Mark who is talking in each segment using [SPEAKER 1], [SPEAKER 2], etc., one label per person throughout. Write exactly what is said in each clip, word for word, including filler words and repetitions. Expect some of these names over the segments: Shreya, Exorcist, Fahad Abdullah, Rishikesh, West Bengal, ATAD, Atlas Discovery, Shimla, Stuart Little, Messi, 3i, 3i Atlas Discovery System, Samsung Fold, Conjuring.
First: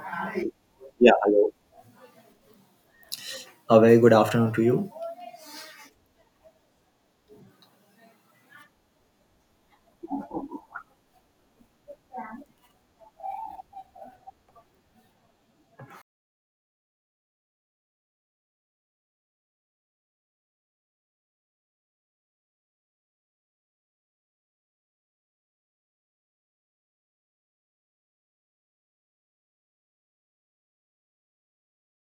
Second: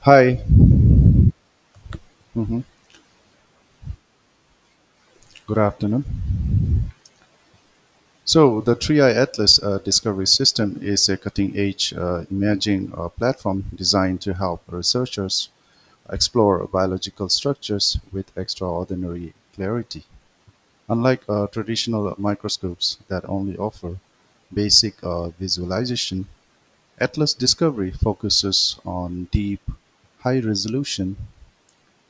[SPEAKER 1] Hi.
[SPEAKER 2] Yeah, hello.
[SPEAKER 1] Mhm.
[SPEAKER 2] A very good afternoon to you.
[SPEAKER 1] Good afternoon. So, the three i Atlas uh, Discovery System is a cutting edge uh, imaging uh, platform designed to help researchers explore biological structures with extraordinary clarity. Unlike uh, traditional microscopes that only offer basic uh, visualization, Atlas Discovery focuses on deep, high resolution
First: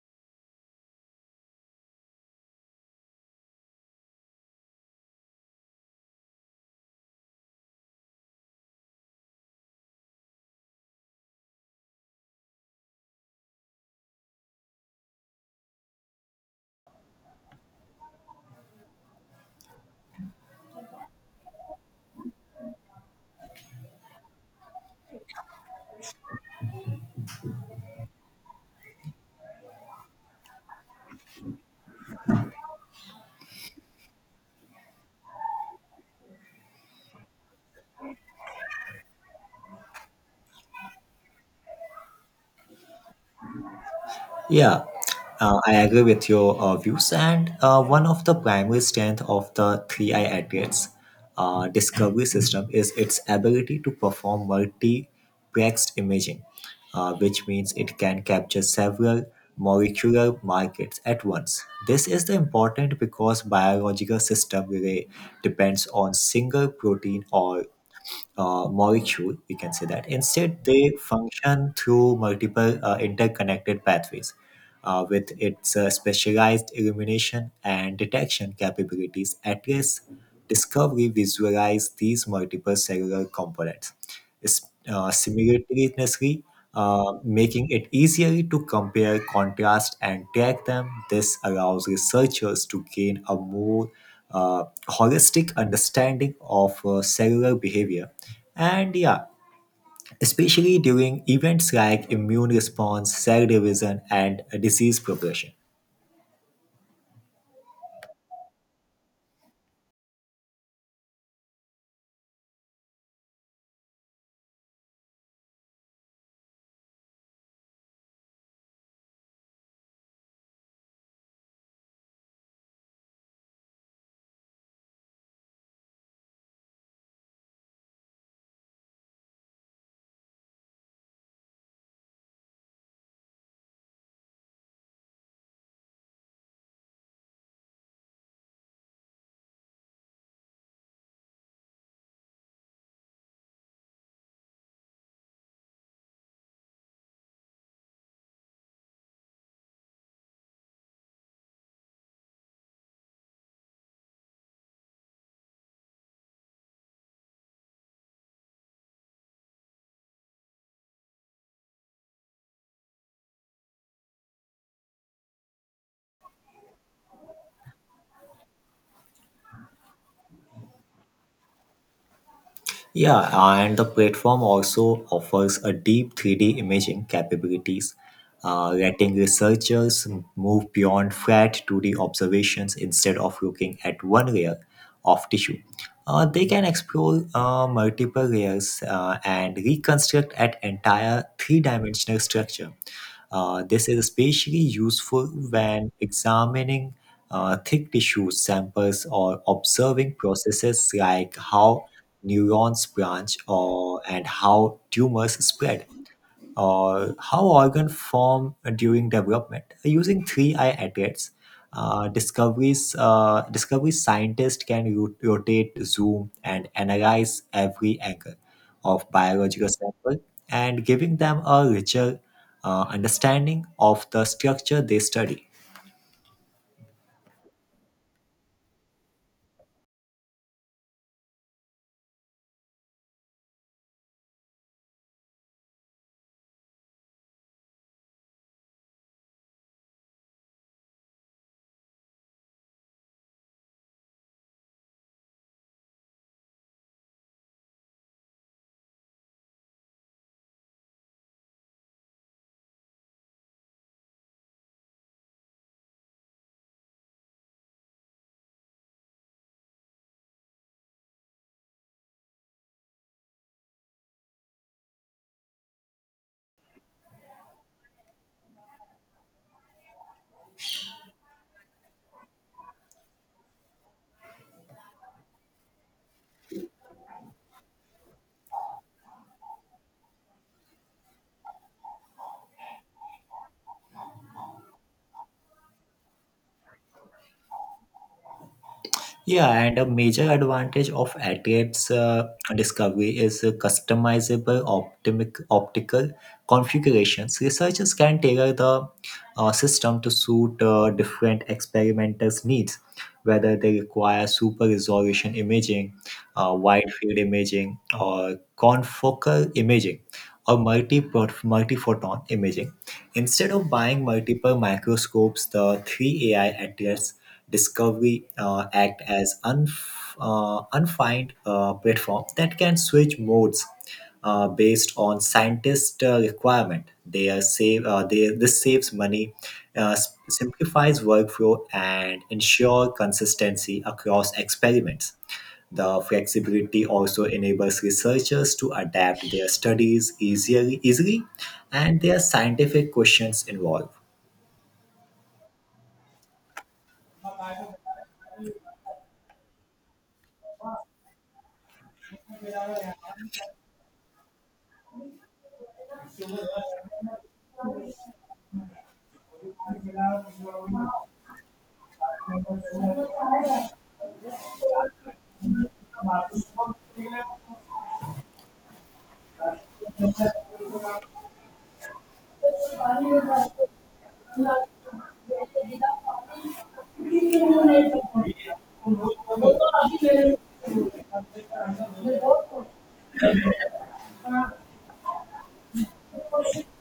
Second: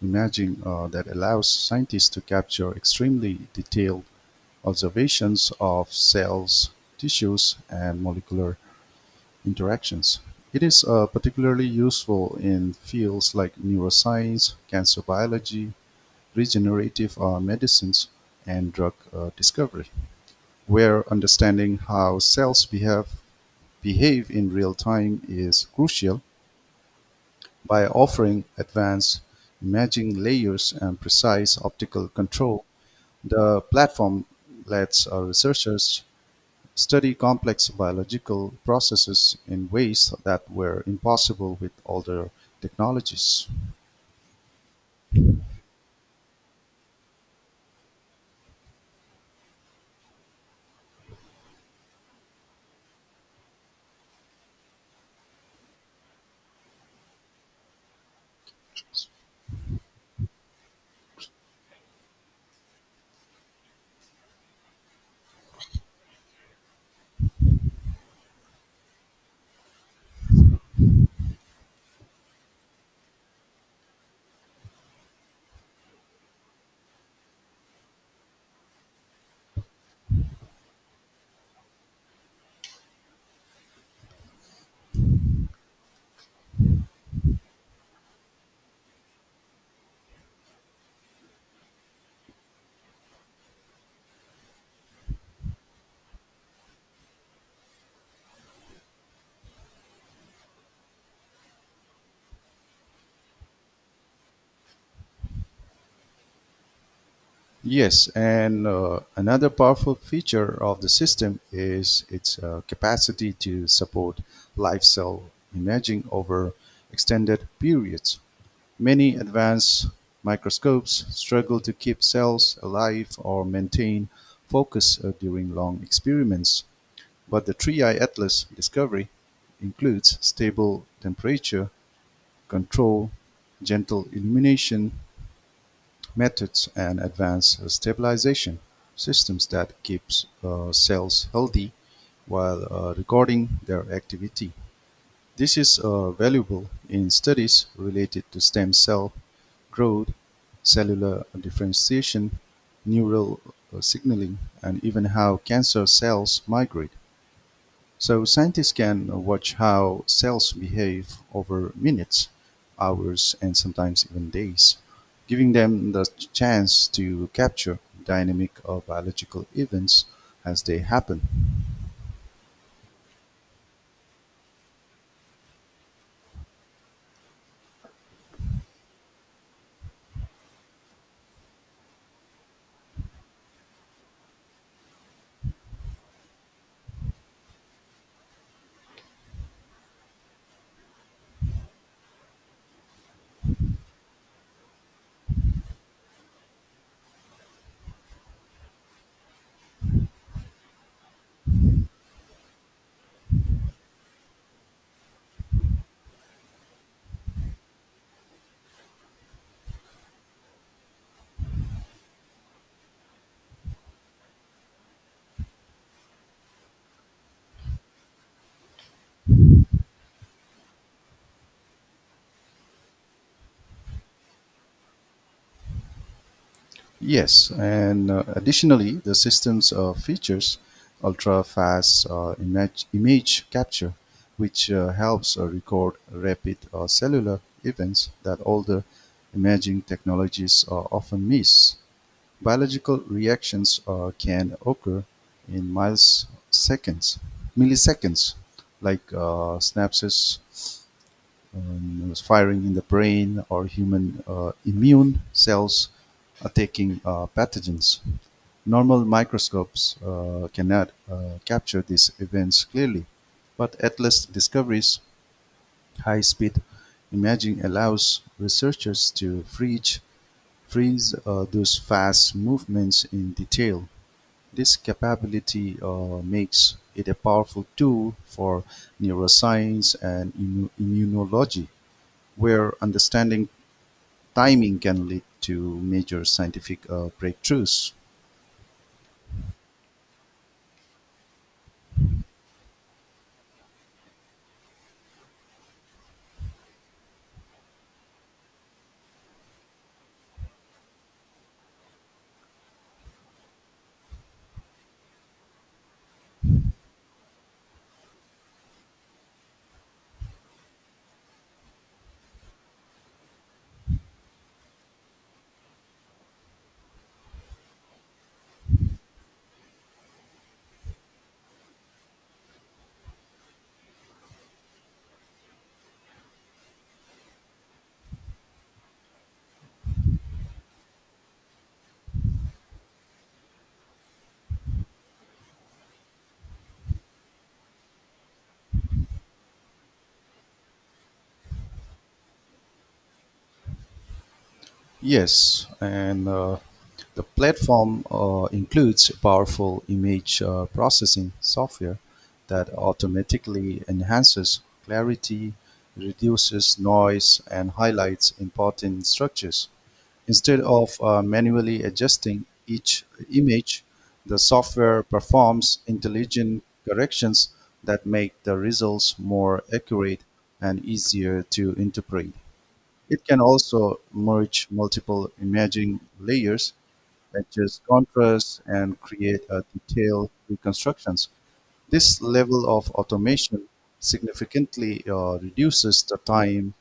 [SPEAKER 1] imaging uh, that allows scientists to capture extremely detailed observations of cells, tissues, and molecular interactions. It is uh, particularly useful in fields like neuroscience, cancer biology, regenerative uh, medicines, and drug uh, discovery, where understanding how cells behave, behave in real time is crucial by offering advanced imaging layers and precise optical control. The platform lets uh, researchers study complex biological processes in ways that were impossible with older technologies.
[SPEAKER 2] Yeah, uh, I agree with your uh, views. And uh, One of the primary strength of the three i address uh, discovery system is its ability to perform multiplexed imaging, uh, which means it can capture several molecular markers at once. This is the important because biological system really depends on single protein or uh, molecule, we can say that. Instead, they function through multiple uh, interconnected pathways uh, with its uh, specialized illumination and detection capabilities. Atlas Discovery visualize these multiple cellular components, is- uh, simultaneously, uh, making it easier to compare, contrast, and track them. This allows researchers to gain a more uh, holistic understanding of uh, cellular behavior. And yeah, Especially during events like immune response, cell division, and uh, disease progression.
[SPEAKER 1] Yes, and uh, another powerful feature of the system is its uh, capacity to support live cell imaging over extended periods. Many advanced microscopes struggle to keep cells alive or maintain focus uh, during long experiments. But the Three-Eye Atlas discovery includes stable temperature control, gentle illumination methods and advanced stabilization systems that keeps uh, cells healthy while uh, recording their activity. This is uh, valuable in studies related to stem cell growth, cellular differentiation, neural uh, signaling, and even how cancer cells migrate. So scientists can watch how cells behave over minutes, hours, and sometimes even days, giving them the chance to capture dynamic or biological events as they happen.
[SPEAKER 2] Yeah, and the platform also offers a deep three D imaging capabilities, uh, letting researchers move beyond flat two D observations instead of looking at one layer of tissue. Uh, they can explore uh, multiple layers uh, and reconstruct an entire three-dimensional structure. Uh, this is especially useful when examining uh, thick tissue samples or observing processes like how neurons branch or and how tumors spread or how organ form during development using three i adults uh, discoveries uh, discovery scientists can ro- rotate zoom and analyze every angle of biological sample and giving them a richer uh, understanding of the structure they study.
[SPEAKER 1] Yes, and uh, additionally, the system's uh, features ultra-fast uh, image, image capture, which uh, helps uh, record rapid uh, cellular events that older imaging technologies uh, often miss. Biological reactions uh, can occur in miles seconds, milliseconds, like uh, synapses um, firing in the brain or human uh, immune cells attacking uh, pathogens. Normal microscopes uh, cannot uh, capture these events clearly, but Atlas Discovery's high speed imaging allows researchers to freeze, freeze uh, those fast movements in detail. This capability uh, makes it a powerful tool for neuroscience and immu- immunology, where understanding timing can lead to major scientific uh, breakthroughs.
[SPEAKER 2] Yeah, and a major advantage of A TAD's uh, discovery is uh, customizable optimic, optical configurations. Researchers can tailor the uh, system to suit uh, different experimenters' needs, whether they require super resolution imaging, uh, wide field imaging, or confocal imaging, or multi multi photon imaging. Instead of buying multiple microscopes, the three A I A TADs Discovery uh, act as unf- uh, unfined uh, platform that can switch modes uh, based on scientist uh, requirement. They are save uh, they this saves money, uh, s- simplifies workflow, and ensure consistency across experiments. The flexibility also enables researchers to adapt their studies easily, easily, and their scientific questions involved.
[SPEAKER 1] Yes, and uh, the platform uh, includes powerful image uh, processing software that automatically enhances clarity, reduces noise, and highlights important structures. Instead of uh, manually adjusting each image, the software performs intelligent corrections that make the results more accurate and easier to interpret. It can also merge multiple imaging layers, adjust contrast, and create a detailed reconstructions. This level of automation significantly uh, reduces the time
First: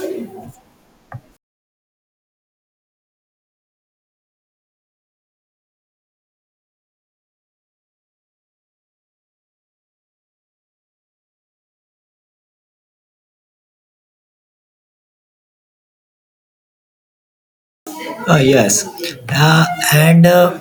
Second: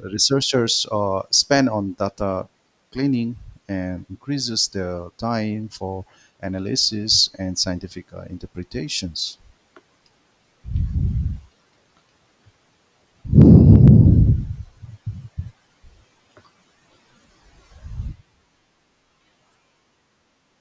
[SPEAKER 1] researchers uh, spend on data cleaning and increases their time for analysis and scientific uh, interpretations.
[SPEAKER 2] Uh, yes. Uh, and uh,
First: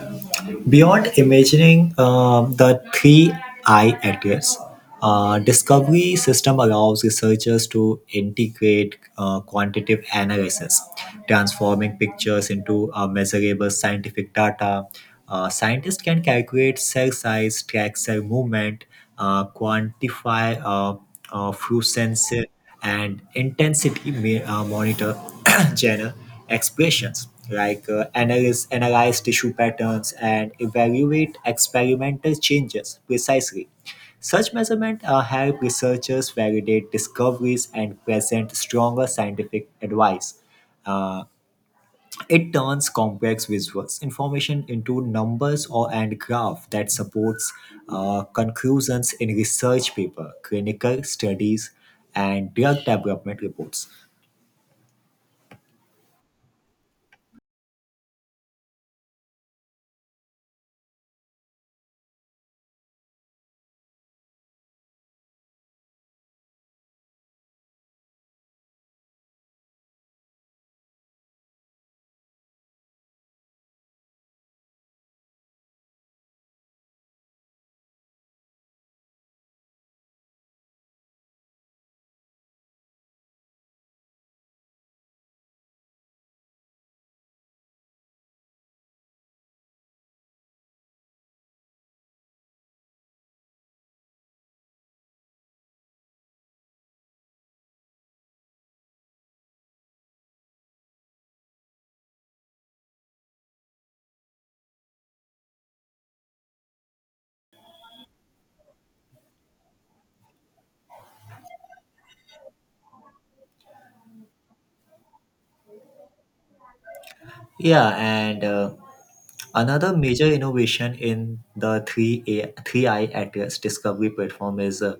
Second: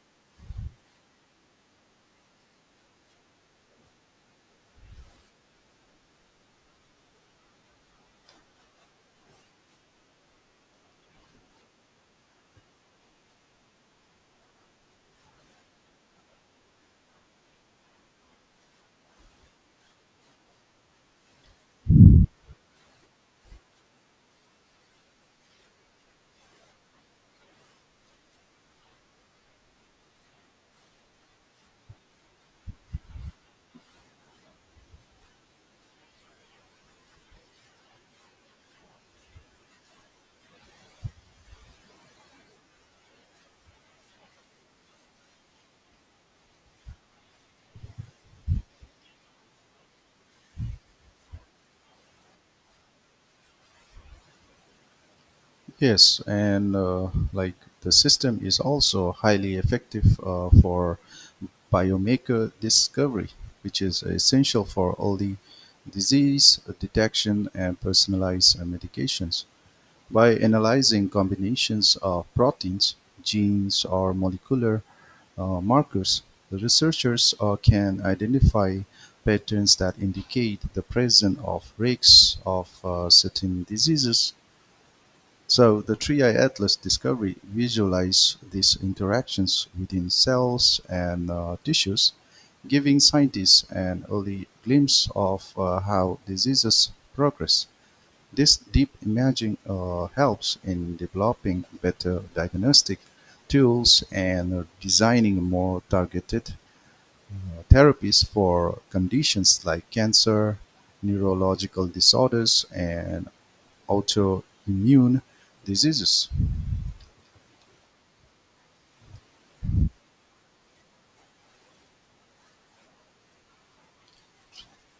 [SPEAKER 2] Beyond imagining uh, the three I atlas, uh, discovery system allows researchers to integrate uh, quantitative analysis, transforming pictures into uh, measurable scientific data. Uh, scientists can calculate cell size, track cell movement, uh, quantify uh, uh, fluorescence and intensity ma- uh, monitor channel expressions like uh, analyze, analyze tissue patterns and evaluate experimental changes precisely. Such measurements uh, help researchers validate discoveries and present stronger scientific advice. Uh, it turns complex visuals information into numbers or and graph that supports uh, conclusions in research paper, clinical studies, and drug development reports.
[SPEAKER 1] Yes, and uh, like the system is also highly effective uh, for biomarker discovery, which is essential for early disease detection and personalized uh, medications. By analyzing combinations of proteins, genes, or molecular uh, markers, the researchers uh, can identify patterns that indicate the presence of risks of uh, certain diseases. So the Three-Eye Atlas discovery visualizes these interactions within cells and uh, tissues, giving scientists an early glimpse of uh, how diseases progress. This deep imaging uh, helps in developing better diagnostic tools and designing more targeted uh, therapies for conditions like cancer, neurological disorders, and autoimmune diseases.
[SPEAKER 2] Yeah, and uh, Another major innovation in the three A three I A T S discovery platform is uh,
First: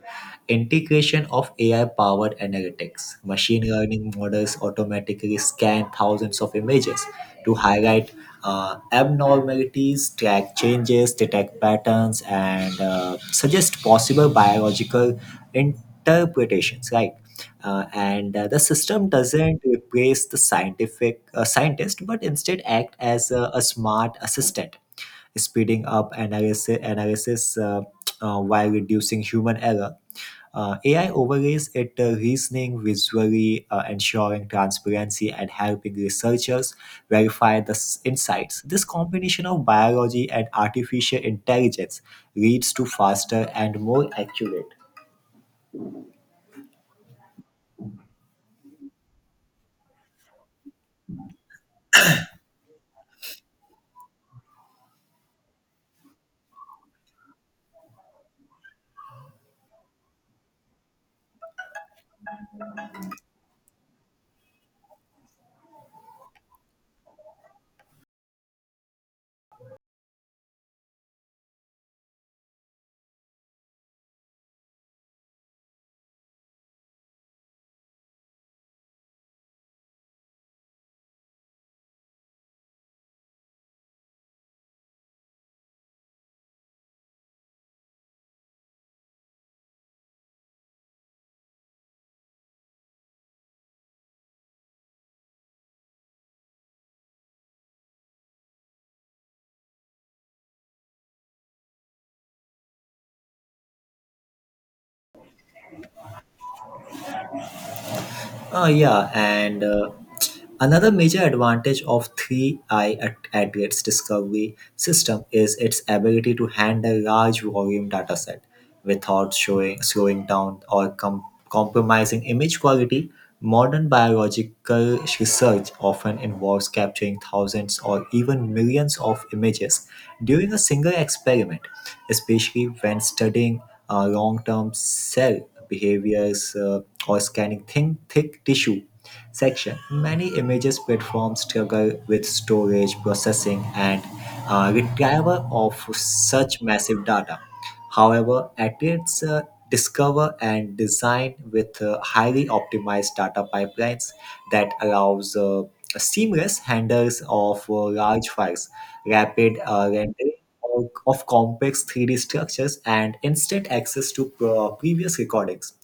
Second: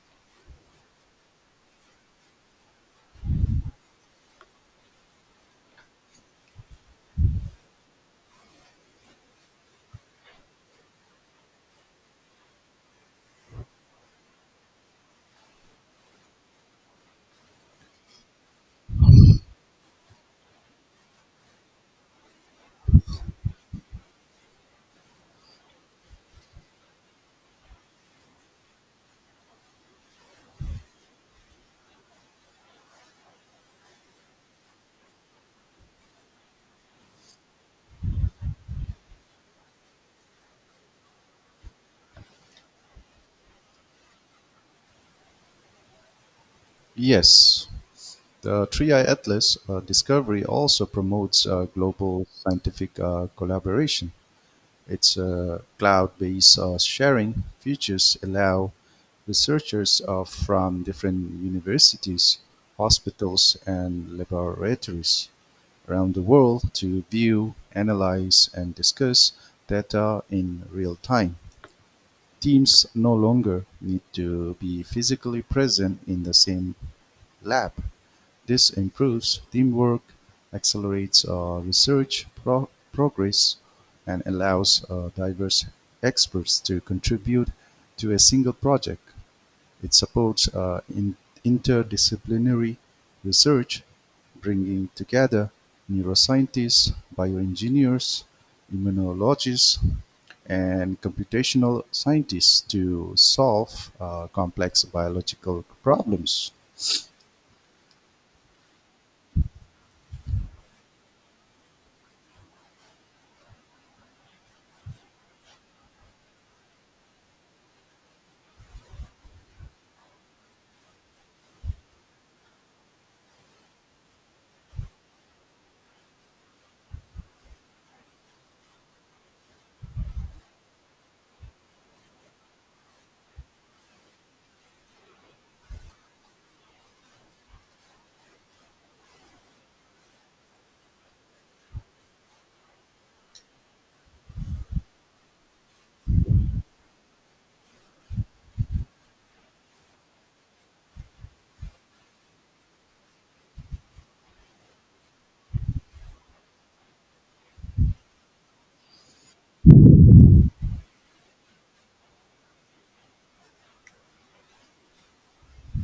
[SPEAKER 2] integration of A I powered analytics. Machine learning models automatically scan thousands of images to highlight uh, abnormalities, track changes, detect patterns, and uh, suggest possible biological interpretations, right? uh, and uh, The system doesn't replace the scientific uh, scientist but instead act as a, a smart assistant speeding up analysis, analysis uh, uh, while reducing human error. uh, A I overlays it uh, reasoning visually, uh, ensuring transparency and helping researchers verify the s- insights. This combination of biology and artificial intelligence leads to faster and more accurate.
[SPEAKER 1] Yes, the three i Atlas uh, discovery also promotes uh, global scientific uh, collaboration. Its uh, cloud-based uh, sharing features allow researchers are from different universities, hospitals, and laboratories around the world to view, analyze, and discuss data in real time. Teams no longer need to be physically present in the same lab. This improves teamwork, accelerates uh, research pro- progress, and allows uh, diverse experts to contribute to a single project. It supports uh, in interdisciplinary research, bringing together neuroscientists, bioengineers, immunologists, and computational scientists to solve uh, complex biological problems.
[SPEAKER 2] Uh, yeah, and uh, Another major advantage of three i at, at its discovery system is its ability to handle large volume data set without showing, slowing down or com- compromising image quality. Modern biological research often involves capturing thousands or even millions of images during a single experiment, especially when studying uh, long-term cell behaviors uh, or scanning thin, thick tissue section. Many images platforms struggle with storage, processing, and uh, retrieval of such massive data. However, Atrids uh, discover and design with uh, highly optimized data pipelines that allows uh, seamless handles of uh, large files rapid uh, rendering of, of complex three D structures, and instant access to pro- previous recordings,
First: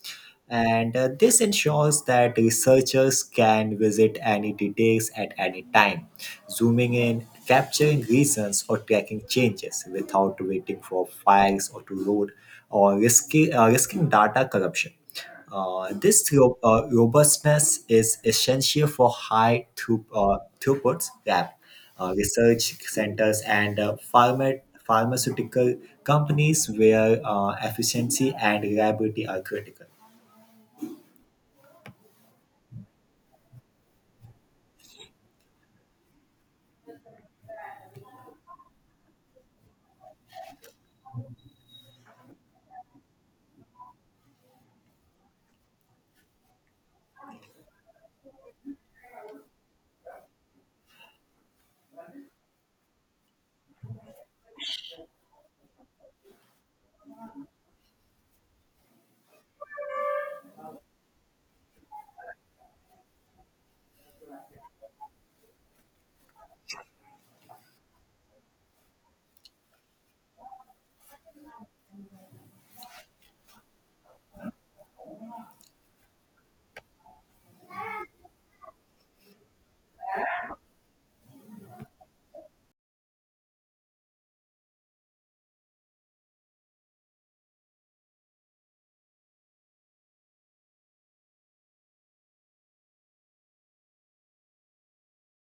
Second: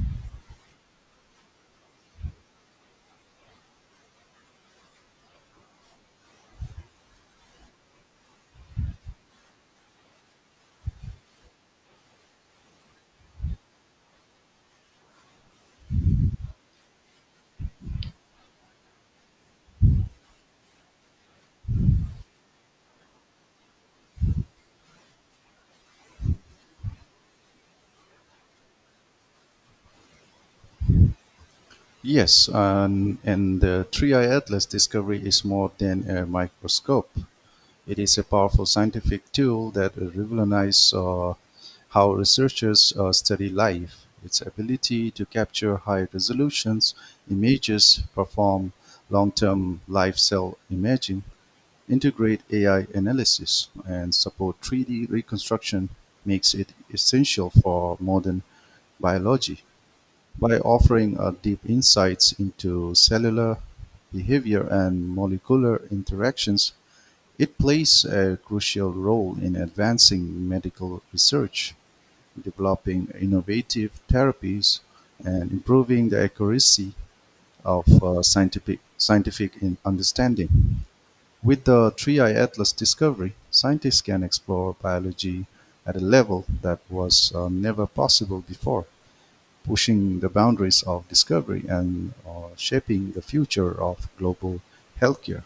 [SPEAKER 2] and uh, this ensures that researchers can visit any details at any time, zooming in, capturing reasons, or tracking changes without waiting for files or to load or risky, uh, risking data corruption. Uh, this ro- uh, robustness is essential for high through, uh, throughputs lab uh, research centers and uh, pharma- pharmaceutical companies where uh, efficiency and reliability are critical.
[SPEAKER 1] Yes, and, and the three i Atlas discovery is more than a microscope. It is a powerful scientific tool that revolutionized how researchers uh, study life. Its ability to capture high-resolution images, perform long-term live cell imaging, integrate A I analysis, and support three D reconstruction makes it essential for modern biology. By offering uh, deep insights into cellular behavior and molecular interactions, it plays a crucial role in advancing medical research, developing innovative therapies, and improving the accuracy of uh, scientific, scientific in- understanding. With the three Eye Atlas discovery, scientists can explore biology at a level that was uh, never possible before, pushing the boundaries of discovery and uh, shaping the future of global healthcare.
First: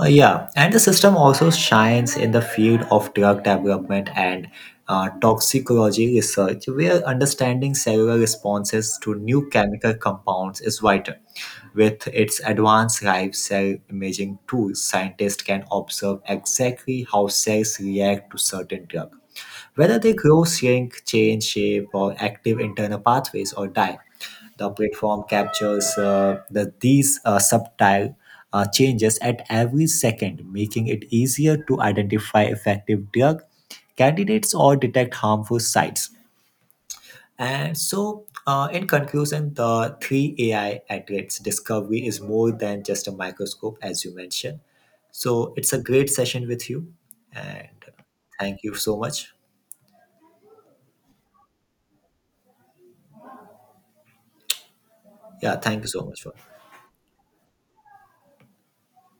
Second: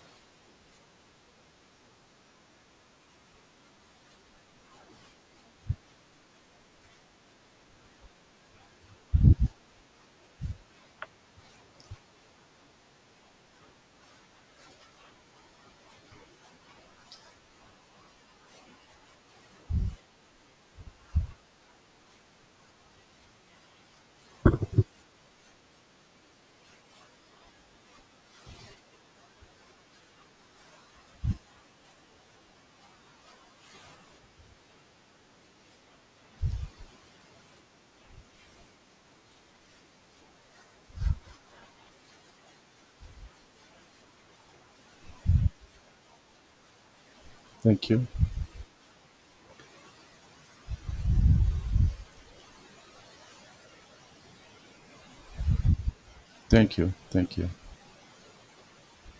[SPEAKER 2] Uh, yeah, and the system also shines in the field of drug development and uh, toxicology research, where understanding cellular responses to new chemical compounds is vital. With its advanced live cell imaging tools, scientists can observe exactly how cells react to certain drugs, whether they grow, shrink, change shape, or active internal pathways, or die. The platform captures uh, the, these uh, subtle uh, changes at every second, making it easier to identify effective drug candidates or detect harmful sites. And so, uh, in conclusion, the three A I at its discovery is more than just a microscope, as you mentioned. So, it's a great session with you, and
[SPEAKER 1] Thank you.
[SPEAKER 2] thank you so much. Yeah, thank you so much for.
[SPEAKER 1] Thank you. Thank you.